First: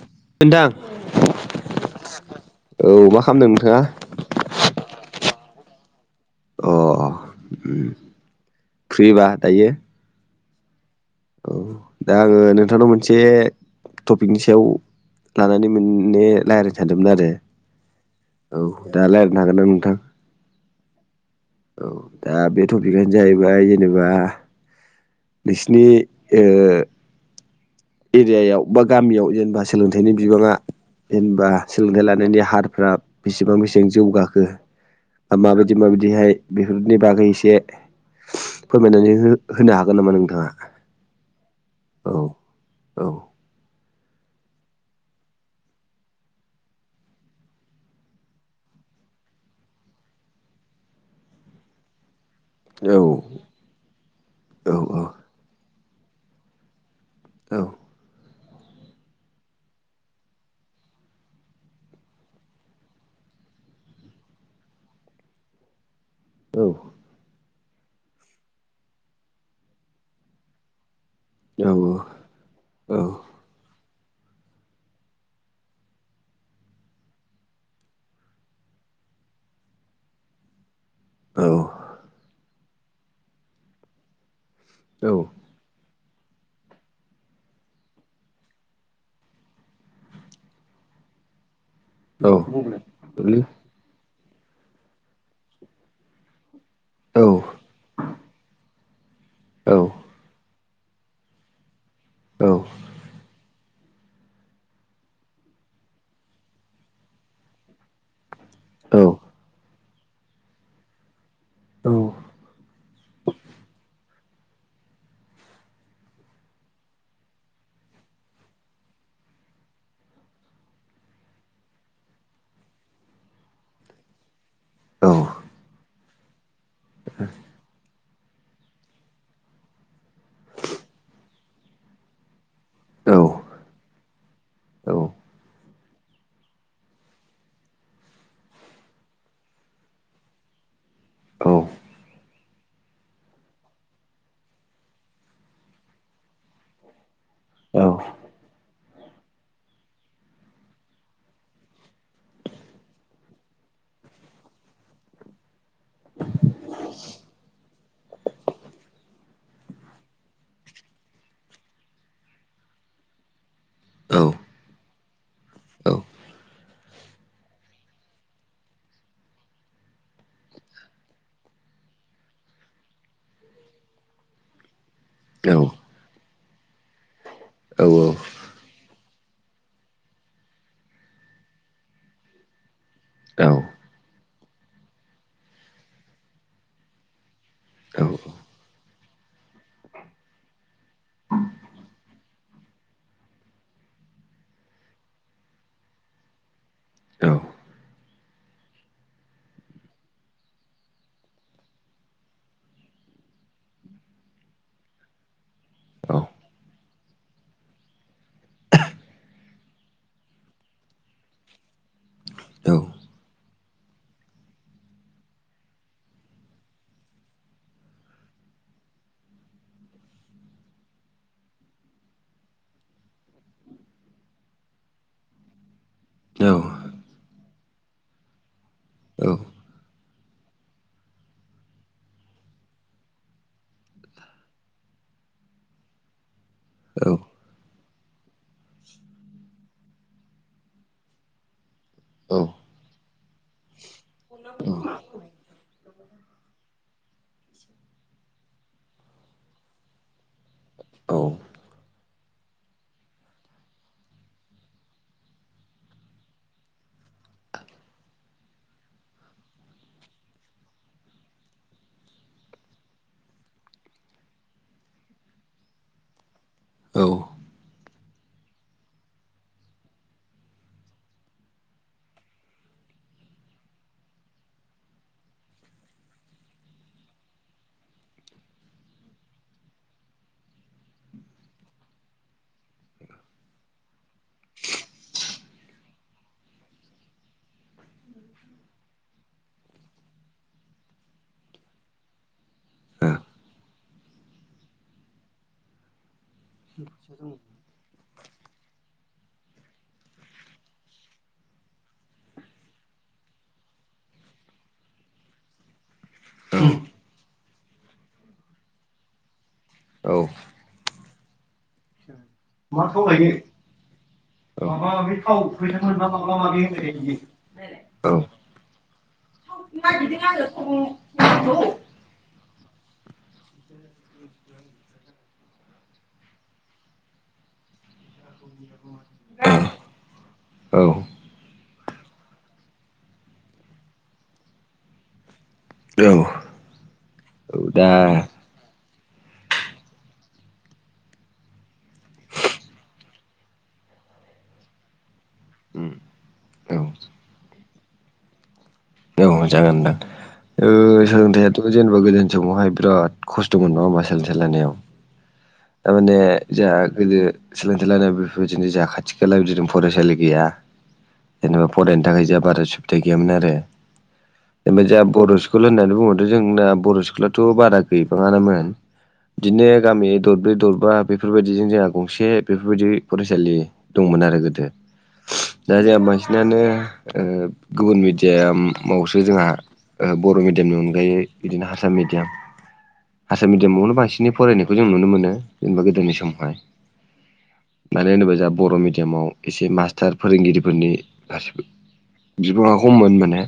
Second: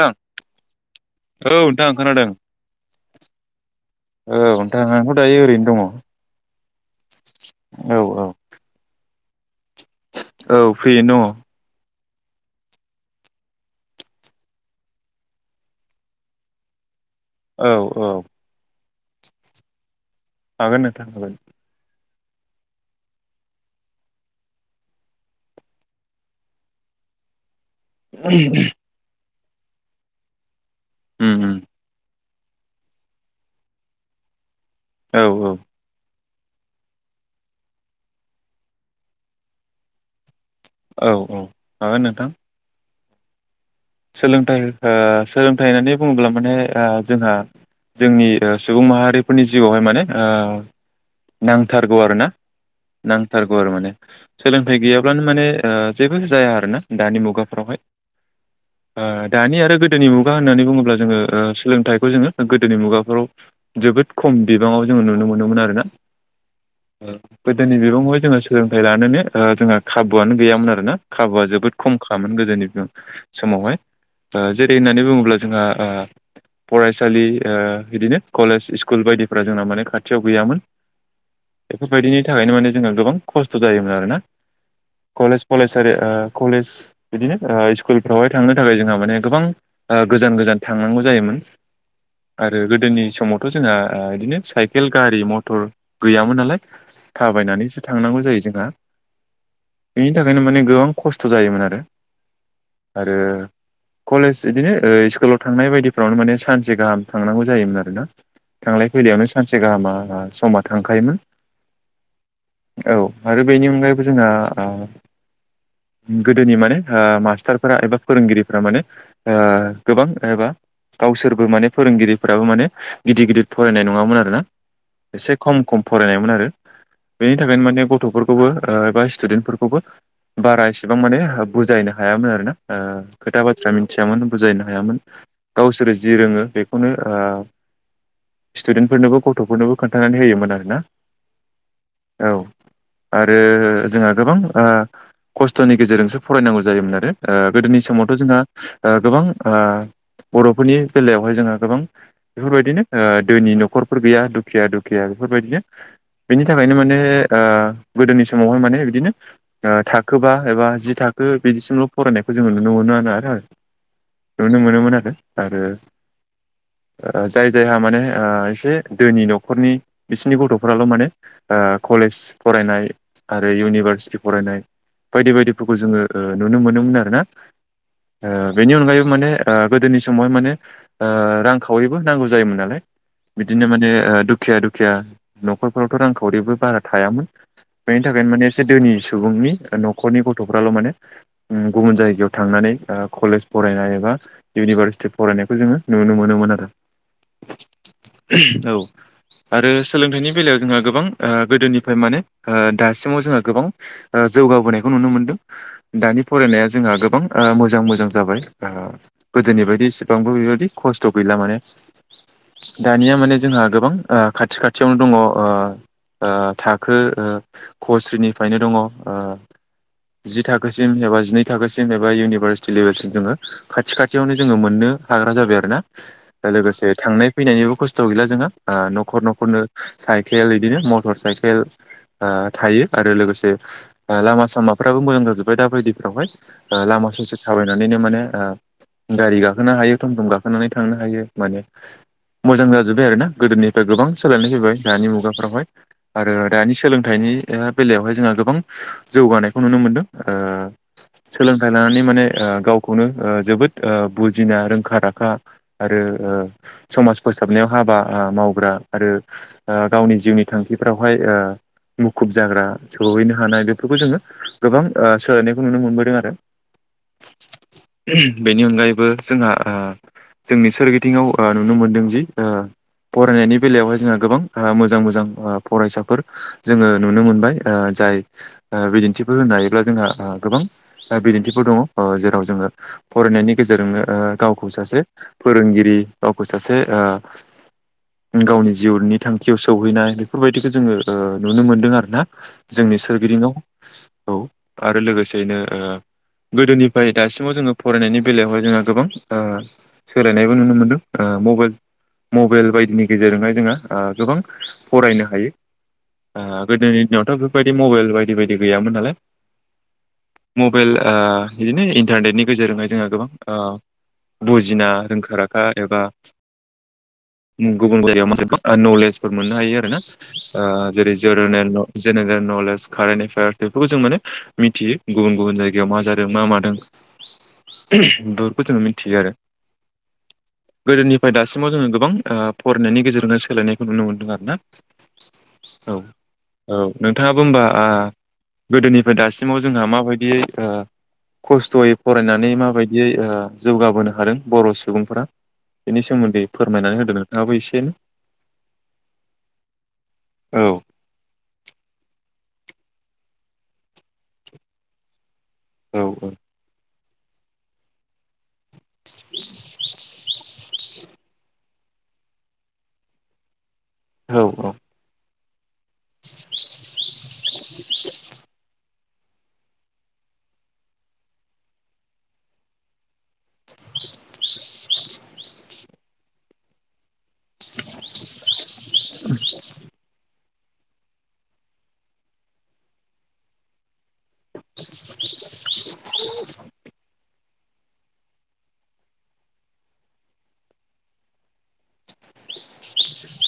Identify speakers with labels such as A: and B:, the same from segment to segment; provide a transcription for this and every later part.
A: नोंथां
B: नोंथां।
A: औ नोंथां खोनादों
B: औ मा खालामदों नोंथाङा
A: औ नोंथां आंथ' दायो ओरैनो दङ।
B: अ उम
A: औ
B: फ्रिबा दायो?
A: औ फ्रियैनो दङ।
B: औ दा आङो नोंथांनाव मोनसे टपिकनि सायाव लानानै मोने लायरायथार दोमोन आरोे औ दा लायरायनो हागोन ना नोंथां?
A: हागोन नोंथां हागोन।
B: औ दा बे टपिकआनो जाहैबाय जेनेबा नोंसिनि ओ एरियायाव बा गामियाव जेनेबा सोलोंथाइनि बिबाङा
A: उम
B: जेनेबा
A: उम
B: सोलोंथाइ लानायनिआ हारफ्रा बेसेबां बेसेबां जौगाखो
A: औ औ
B: माबायदि माबायदिहाय बेफोरनि बागै एसे फोरमायनानै होनो हागोन नामा नोंथाङा?
A: औ औ हागोन नोंथां।
B: औ।
A: सोलोंथाइ ओ सोलोंथाइ होननानै बुङोब्ला माने ओ जोंहा जोंनि ओ सुबुं माहारिफोरनि जिउआवहाय माने ओ नांथारगौ आरोना।
B: औ औ
A: नांथारगौ आरो माने
B: औ
A: सोलोंथाइ गैयाब्लानो माने ओ जेबो जाया आरो ना। दानि मुगाफ्रावहाय ओ दानि आरो गोदोनि मुगा होननानै बुङोब्ला जोङो ओ सोलोंथाइखौ जोङो गोदोनि मुगाफ्राव जोबोद खम बिबाङाव जोङो नुनो मोनोमोन आरो ना। गोदोनि बिबङावाय जोङो सोलोंथाइ लानोनो जोंहा खाबुआनो गैयामोन आरोना। खाबुआ
B: औ
A: जोबोद खमखायामोन गोदोनि समावहाय। ओ जेरै होननानै बुङोब्ला जोंहा ओ फरायसालि ओ बिदिनो कलेज स्कुल बायदिफोरा जोंना माने खाथियाव गैयामोन।
B: औ
A: बेफोरबायदिनि थाखायनो माने जोंहा गोबां खस्थ' जायोमोन आरोना।
B: औ
A: कलेज फरायसालि कलेज बिदिनो स्कुलफ्रावहाय थांनो थाखाय जोंहा माने गोबां गोजान गोजान थांनांगौ जायोमोन।
B: औ
A: आरो गोदोनि
B: गोरलै
A: समावथ' जोंहा बिदिनो साइकेल गारि मथर गैयामोन नालाय।
B: औ
A: थाबायनानैसो थांनांगौ जायो जोंहा।
B: औ
A: बेनि थाखायनो माने गोबां खस्थ' जायोमोन आरो
B: औ
A: आरो
B: [inaudible]
A: कलेज इदिनो स्कुलाव थांनाय बायदिफ्रावनो माने सानसे गाहाम थांनांगौ जायोमोन आरो ना। थांलाय फैलायावनो सानसे गाहामा समा थांखायोमोन।
B: औ
A: औ आरो बेनि अनगायैबो जोंहा आ गोदोनि माने आ मास्टारफोरा एबा फोरोंगिरि फोर माने आ गोबां एबा गावसोरबो माने फोरोंगिरिफोराबो माने गिदिर गिदिर फरायनाय नङामोन आरोना एसे खम खम फरायनायमोन आरो बेनि थाखायनो माने गथ'फोरखौबो एबा स्टुडेन्टफोरखौबो बारा एसेबां माने बुजायनाय हायामोन आरोना ओ खोथा बाथ्रा मिथियामोन बुजायनो हायामोन गावसोरो जि रोङो बेखौनो ओ स्टुदेन्टफोरनोबो गथ'फोरनोबो खोन्थानानै होयोमोन आरोना
B: औ
A: औ आरो जोंहा गोबां आ खस्थ'नि गेजेरजोंसो फरायनांगौ जायोमोन आरो ओ गोदोनि समाव थ' जोंङो आ गोबां आ बर'फोरनि बेलायावहाय जोङो गोबां बेफोरबायदिनो आ दोनि न'खरफोर गैया दुखिया दुखिया बेफोरबायदिनो बेनि थाखायनो माने आ गोदोनि समावहाय माने बिदिनो आ थाखोबा एबा जि था खो बिदिसिमल' फरायनायखौ जोङो नुनो मोनोन आरो नुनो मोनोमोन आरो आरो
B: [inaudible]
A: जाय जायहा माने आ एसे दोनि न'खरनि बिसिनि गथ'फोराल' मानेे आ कलेज फरायनाय आरो इउनिभारसिटि फरायनाय बायदि
B: औ
A: बायदिफोरखौ जोङो नुनो मोनोमोन आरोना आ बेनि अनगायैबो माने आ गोदोनि समावहाय माने रांखाविबो नांगौ जायोमोन नालाय बिदिनो माने दुखिया दुखिया न'खरफोरावथ' रांखावरिबो बारा थायामोन बेनि थाखायनो माने एसे दोनि सुबुंनि न'खरनि गथ'फ्राल' माने गुबुन जायगायाव थांनानै कलेज फरायनाय एबा इउनिभारसिटि फरायनायखौ जोङो नुनो मोनोमोन आरो
B: औ
A: औ आरो सोलोंथाइनि बेलायाव जोंहा गोबां आ गोदोनिफ्राय माने आ दासिमाव जोंहा गोबां ओ जौगाबोनायखौ नुनो मोन्दों दानि फरायनाया जोंहा गोबां मोजां मोजां मोजां जाबाय गोदोनि बायदि इसिबांबो बेबायदि खस्थ' गैला माने दानिया माने जोंहा गोबां आ खाथि खाथियावनो दङो। आ थाखो खस्रिनिफ्रायनो दङो। जि थाखोसिम एबा जिनै थाखोसिम एबा इउनिभारसिटि [unintelligible] जोङो खाथि खाथियावनो जोङो मोननो हाग्रा जाबाय आरो ना दा लोगोसे थांनाय फैनायनि जेबो खस्थ' गैला जोङो आ न'खर न'खरनो साइकेल बिदिनो मटर साइकेल आ थायो आरो लोगोसे लामा सामाफ्राबो मोजां जाजोब्बाय दा बायदिफ्रावहाय आ लामा ससे थाबायनानैनो माने गारि गाखोनो हायो थम थम गाखोनानै थांनो हायो माने मोजां जाजोब्बाय आरो ना गोदोनिफ्राय गोबां सोलायनाय फैबाय दानि मुगाफोरावहाय आरो दानि सोलोंथाइनि बेलायावहाय जोंहा गोबां जौगानायखौ नुनो मोनदों आ सोलोंथाइ लानानै माने आ गावखौनो जोबोद आ बुजिना रोंखा राखा आरो समाज फोसाबनायाव हाबा आ मावग्रा आरो आ गावनि जिउनि थांखिफ्रावहाय ओ मुखुब जाग्रा सहैनो हानाय बेफोरखौ जोङो गोबां आ सोलायनायखौ नुनो मोनबोदों आरो
B: औ
A: बेनि अनगायैबो जोंहा आ जोंनि सोरगिदिवाव ओ नुनो मोनदों जि ओ फरायनायनि बेलायावहाय जोंहा गोबां आ मोजां मोजां आ फरायसाफोर जोङो नुनो मोनबाय आ जाय आ बिदिन्थिफोर होनो हायोब्ला जोंहा आं गोबां बिदिन्थिफोर दङो। जेराव जोङो फरायनायनि गेजेरजोंनो ओ गावखौ सासे फोरोंगिरि गावखौ सासे आ गावनि जिउनि थां खियाव सौहैनाय बेफोरबायदिखौ जोङो ओ नुनो मोन्दों आर ना जोंनि सोरगिदिंयाव। औ आरो लोगोसेयैनो ओ गोदोनिफ्राय दासिमाव जोङो फरायनायनि बेलायावहाय जोंहा गोबां ओ सोलायनायबो नुनो मोनदों मबाइल मबाइल बायदिनि गेजेरजोंहाय जोङो गोबां फरायनो हायो। ओ गोदोनि दिनावथ' बेफोरबायदि मबाइल बायदि बायदि गैयामोन नालाय।
B: औ।
A: मबाइल ओ बिदिनो इन्टारनेटनि गेजेरजोंहाय
B: थाव
A: जोङो गोबां
B: लायो
A: ओ बुजिना
B: माबा माबि
A: रोंखा
B: थाव
A: राखा
B: फैसा
A: एबा
B: मोनबा माबा माबि होबाय थायो
A: गुबुन
B: बियो औ
A: जायगायाव मोनसे नलेजफोर मोननो हायो आरो ना
B: नागिरदों
A: जेरै ज
B: आङो
A: जेनेरेल नलेज। कारेन्ट एफियार बेफोरखौ जों मोने मिथियो गुबुन गुबुन जायगायाव मा जा दों मा मादों। बेफोरखौ जोङो मिथियो आरो
B: औ
A: गोदोनिफ्राय दासिमाव जोङो गोबां ओ फरायनायनि गेजेरजोंनो सोलायनायखौ नुनो मोनदों आरो ना। औ औ नोंथाङा बुंबा ओ
B: दा
A: गोदोनि फ्राय दासिमाव जोंहा माबायदियै ओ खस्थ'यै फरायनानै माबायदियै ओ जौगाबोनो हादों बर' सुबुंफोरा बेनि
B: औ
A: सोमोन्दै
B: औ
A: फोरमायनानै होदो नोंथाङाबो एसेनो।
B: औ जागोन नोंदां ओ सोलोंथाइथ' जेनेबा गोदो समावहाय बिराद खस्थ'मोन नङा होमबा सोलोंथाइ लायानायाव
A: औ
B: थारमाने जोंहा गोदो सोलोंथाइ लानाय बेफोरबायदिनो जा खाथि खालाव बिदिनो फरायसालि गैया। जेनेबा फरायनो थाखाय जोंहा बारा सुबिदा गैयामोन आरो
A: औ
B: जेनेबा जोंहा बर' स्कुल होननानै बुंबाथ' जोंना बर' स्कुलाथ' बारा गैबाङानामोन। बिदिनो गामियै दरब्रै दरबा बेफोरबायदिजों जोंहा गंसे बेफोरबायदि फरायसालि दंमोन आरो गोदो दा जोंहा बांसिनानो ओ गुबुन मिडियाम आवसो जोंहा ओ बर' मिडियामनि अनगायै बिदिनो हारसा मिडियाम हारसा मिडियामावनो बांसिनै फरायनायखौ जों नुनो मोनो जेनेबा गोदोनि समावहाय। मानो होनोब्ला जोंहा बर' मिडियामाव एसे मास्टार फोरोंगिरिफोरनि फारसेबो बिबाङा खममोन माने।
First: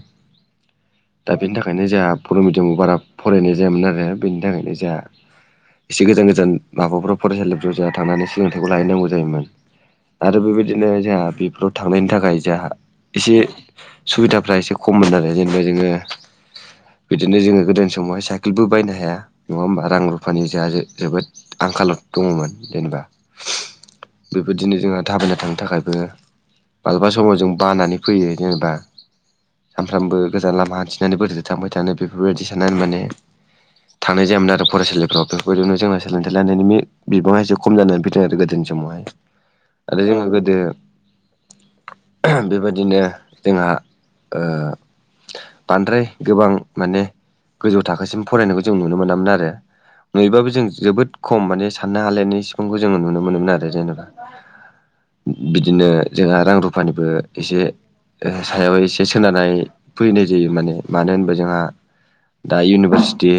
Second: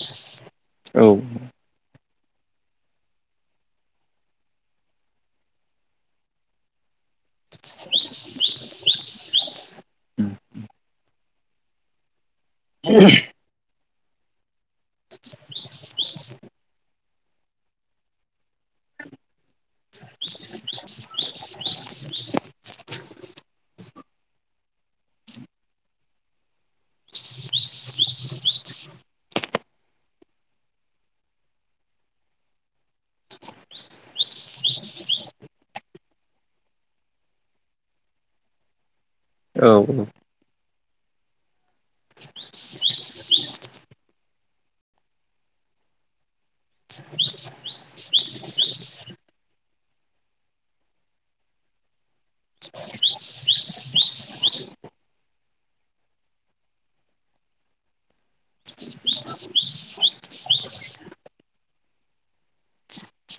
A: औ
B: दा बेनि थाखायनो जोंहा बर' मिडियामाव बारा फरायनाय जायामोन आरो बेनि थाखायनो जोंहा एसे गोजान गोजान माबाफ्राव फरायसालिफ्राव जोंहा थांनानै सोलोंथाइखौ लाहैनांगौ जायोमोन। आरो बेबायदिनो जोंहा बेफोराव थांनायनि थाखाय जोंहा एसे सुबिदाफ्रा एसे खममोन आरो जेनेबा जोङो बिदिनो जोङो गोदो समावहाय साइकेलबो बायनो हाया नङा होमबा रां रुफानि जा जोबोद आं खालाव दङमोन जेनेबा बेबादिनो जोंहा थाबायना थांनो थाखायबो मालाबा समाव जों बानानै फैयो जेनेबा। सानफ्रामबो गोजान लामा हान्थिनानै बोरैथो थांबाय थानो बेफोरबायदि साननानै माने। थांनाय जायामोन आरो फरायसालिफ्राव बेफोरबायदियावनो जोंना सोलोंथाइ लानायनि बिबाङा एसे खम जानानै फैदों आरो गोदोनि समावहाय
A: औ
B: आरो जोंहा गोदो बेबायदिनो जोंहा ओ बांद्राय गोबां माने गोजौ थाखोसिम फरायनायखौ जों नुनो मोनामोन आरो। नुयोबाबो जों जोबोद खम माने साननो हालायनाय सिबांखौ जोङो नुनो मोनोमोन आरो जेनेबा। बिदिनो जोंहा रां रुफानिबो एसे सायाव एस एसे सोनारनाय फैनाय जायो माने मानो होनबा जोंहा दा इउनिभारसिटि।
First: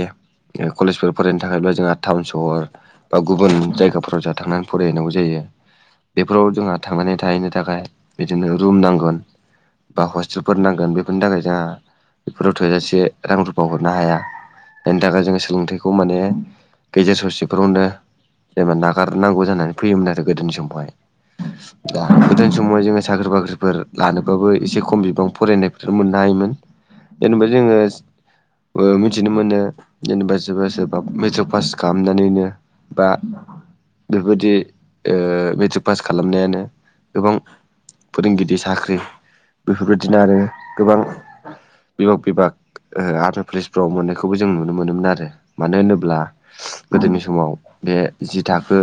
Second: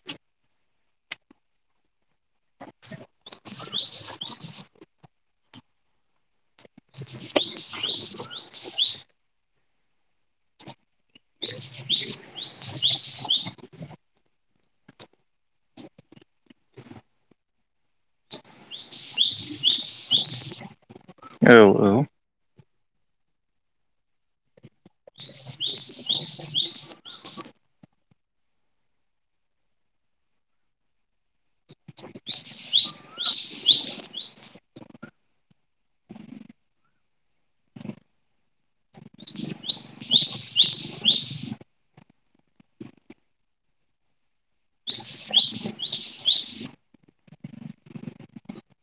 B: कलेजफोर फरायनो थाखायब्ला जोंहा टाउन सहर बा गुबुन जायगाफोराव जोंहा थांनानै फरायहैनांगौ जायो। बेफोराव जोंहा थांनानै थाहैनो थाखाय बिदिनो रुम नांगोन बा हस्टेल फोर नांगोन बेफोरनि थाखाय जोंहा बेफोराव थोजासे रां रुफा हरनो हाया। जायनि थाखाय जोङो सोलोंथाइखौ माने गेजेर ससेफोरावनो जेनेबा नागारनांगौ जानानै फैयोमोन आरो गोदोनि
A: औ
B: समावहाय दा गोदोनि समावहाय जोङो साख्रि बाख्रिफोर लानोबाबो एसे खम बिबां फरायनायफोर मोननो हायोमोन जेनेबा जोङो मिथिनो मोनो जेनेबा सोरबा सोरबा मेट्रिक पास खालामनानैनो बा बेबायदि ओ मेट्रिक पास खालामनायानो गोबां फोरोंगिरि साख्रि बेफोरबायदिनो आरो गोबां बिबाग बिभाग ओ आर्मि पुलिसफ्राव मोननायखौबो बे जि थाखो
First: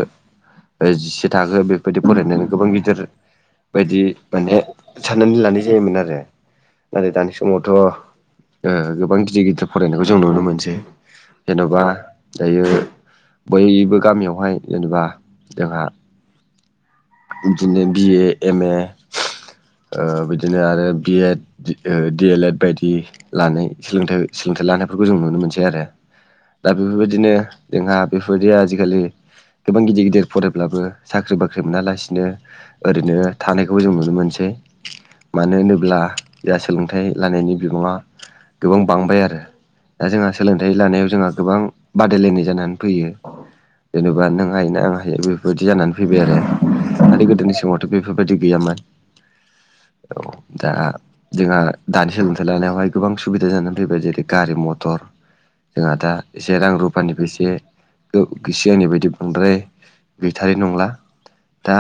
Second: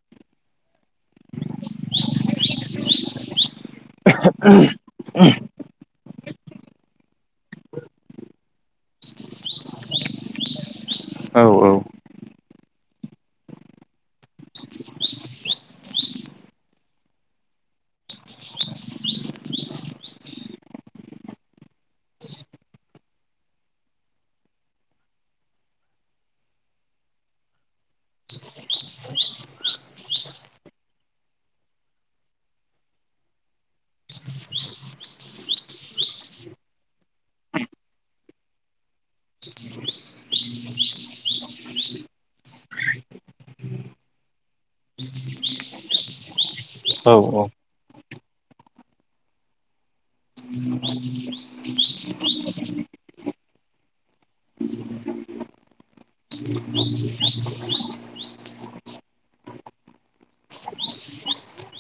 B: जिसे थाखो बेफोरबायदि फरायनानै गोबां गिदिर बायदि
A: [inaudible]
B: नानै लानाय जायोमोन आरो नाथाय दानि समावथ ओ गोबां गिदिर गिदिर फरायनायखौ जों नुनो मोनसै जेनबा दायो बयबो गामियावहाय जेनेबा जोंहा बिदिनो बिए एम ए ओ बिदिनो आरो B Ed D El Ed बायदि लानाय सोलोंथाय सोलोंथाइ लानायफोरखौ जों नुनो मोनसै आरो दा बेफोरबायदिनो जोंहा बेफोरबायदि आजिखालि गोबां गिदिर गिदिर फरायब्लाबो साख्रि बाख्रि मोनालासिनो ओरैनो थानायखौबो जों नुनो मोनसै मानो होनोब्ला जाहा सोलोंथाइ लानायनि बिबाङा गोबां बांबाय आरो दा जोंहा सोलोंथाइ लानायाव जोंहा गोबां बादायलायनाय जानानै फैयो जेनेबा नों हायोना आं हायो बेफोरबायदि जानानै फैबाय आरो आरो गोदोनि समावथ बेफोरबायदि गैयामोन औ दा जोंहा दानि सोलोंथाइ लानायावहाय गोबां सुबिदा जानानै फैबाय जेरै गारि मथर जोंहा दा एसे रां रुफानिबो एसे सि आंनि बायदि बांद्राय गैटारि नंला दा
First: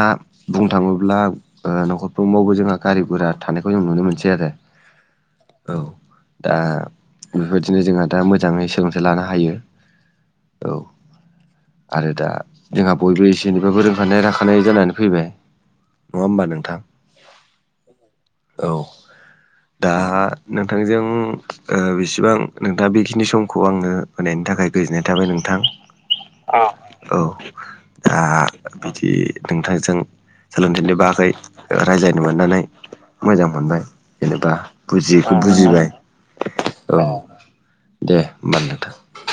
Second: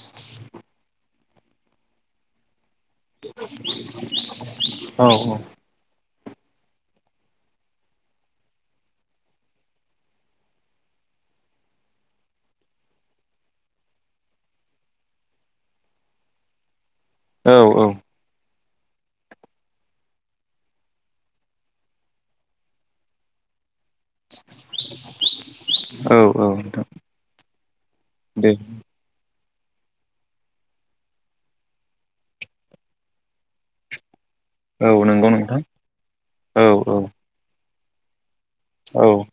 B: बुंनो थाङोब्ला ओ नखरफ्रोमवबो जोंहा गारि गुरा थानायखौ जों नुनो मोनसै आरो औ दा बेबायदिनो जोंहा दा मोजाङै सोलोंथाइ लानो हायो औ आरो दा जोंहा बयबो एसे एनैबाबो रोंखानाय राखानाय जानानै फैबाय नङा होमबा नोंथां
A: औ औ
B: औ दा नोंथांजों बेसेबां नोंथाङा बेखिनि समखौ आंङो होनाय नि थाखाय गोजोननाय थाबाय नोंथां
A: औ औ औ
B: औ
A: दे
B: बिदि नोंथांजों सोलोंथिनो बाखै रायज्लानो मोननानै मोजां मोनबाय जेनेबा
A: औ नंगौ
B: बुजियैखौ
A: नोंथां
B: बुजिबाय औ दे होनबा नोंथां
A: औ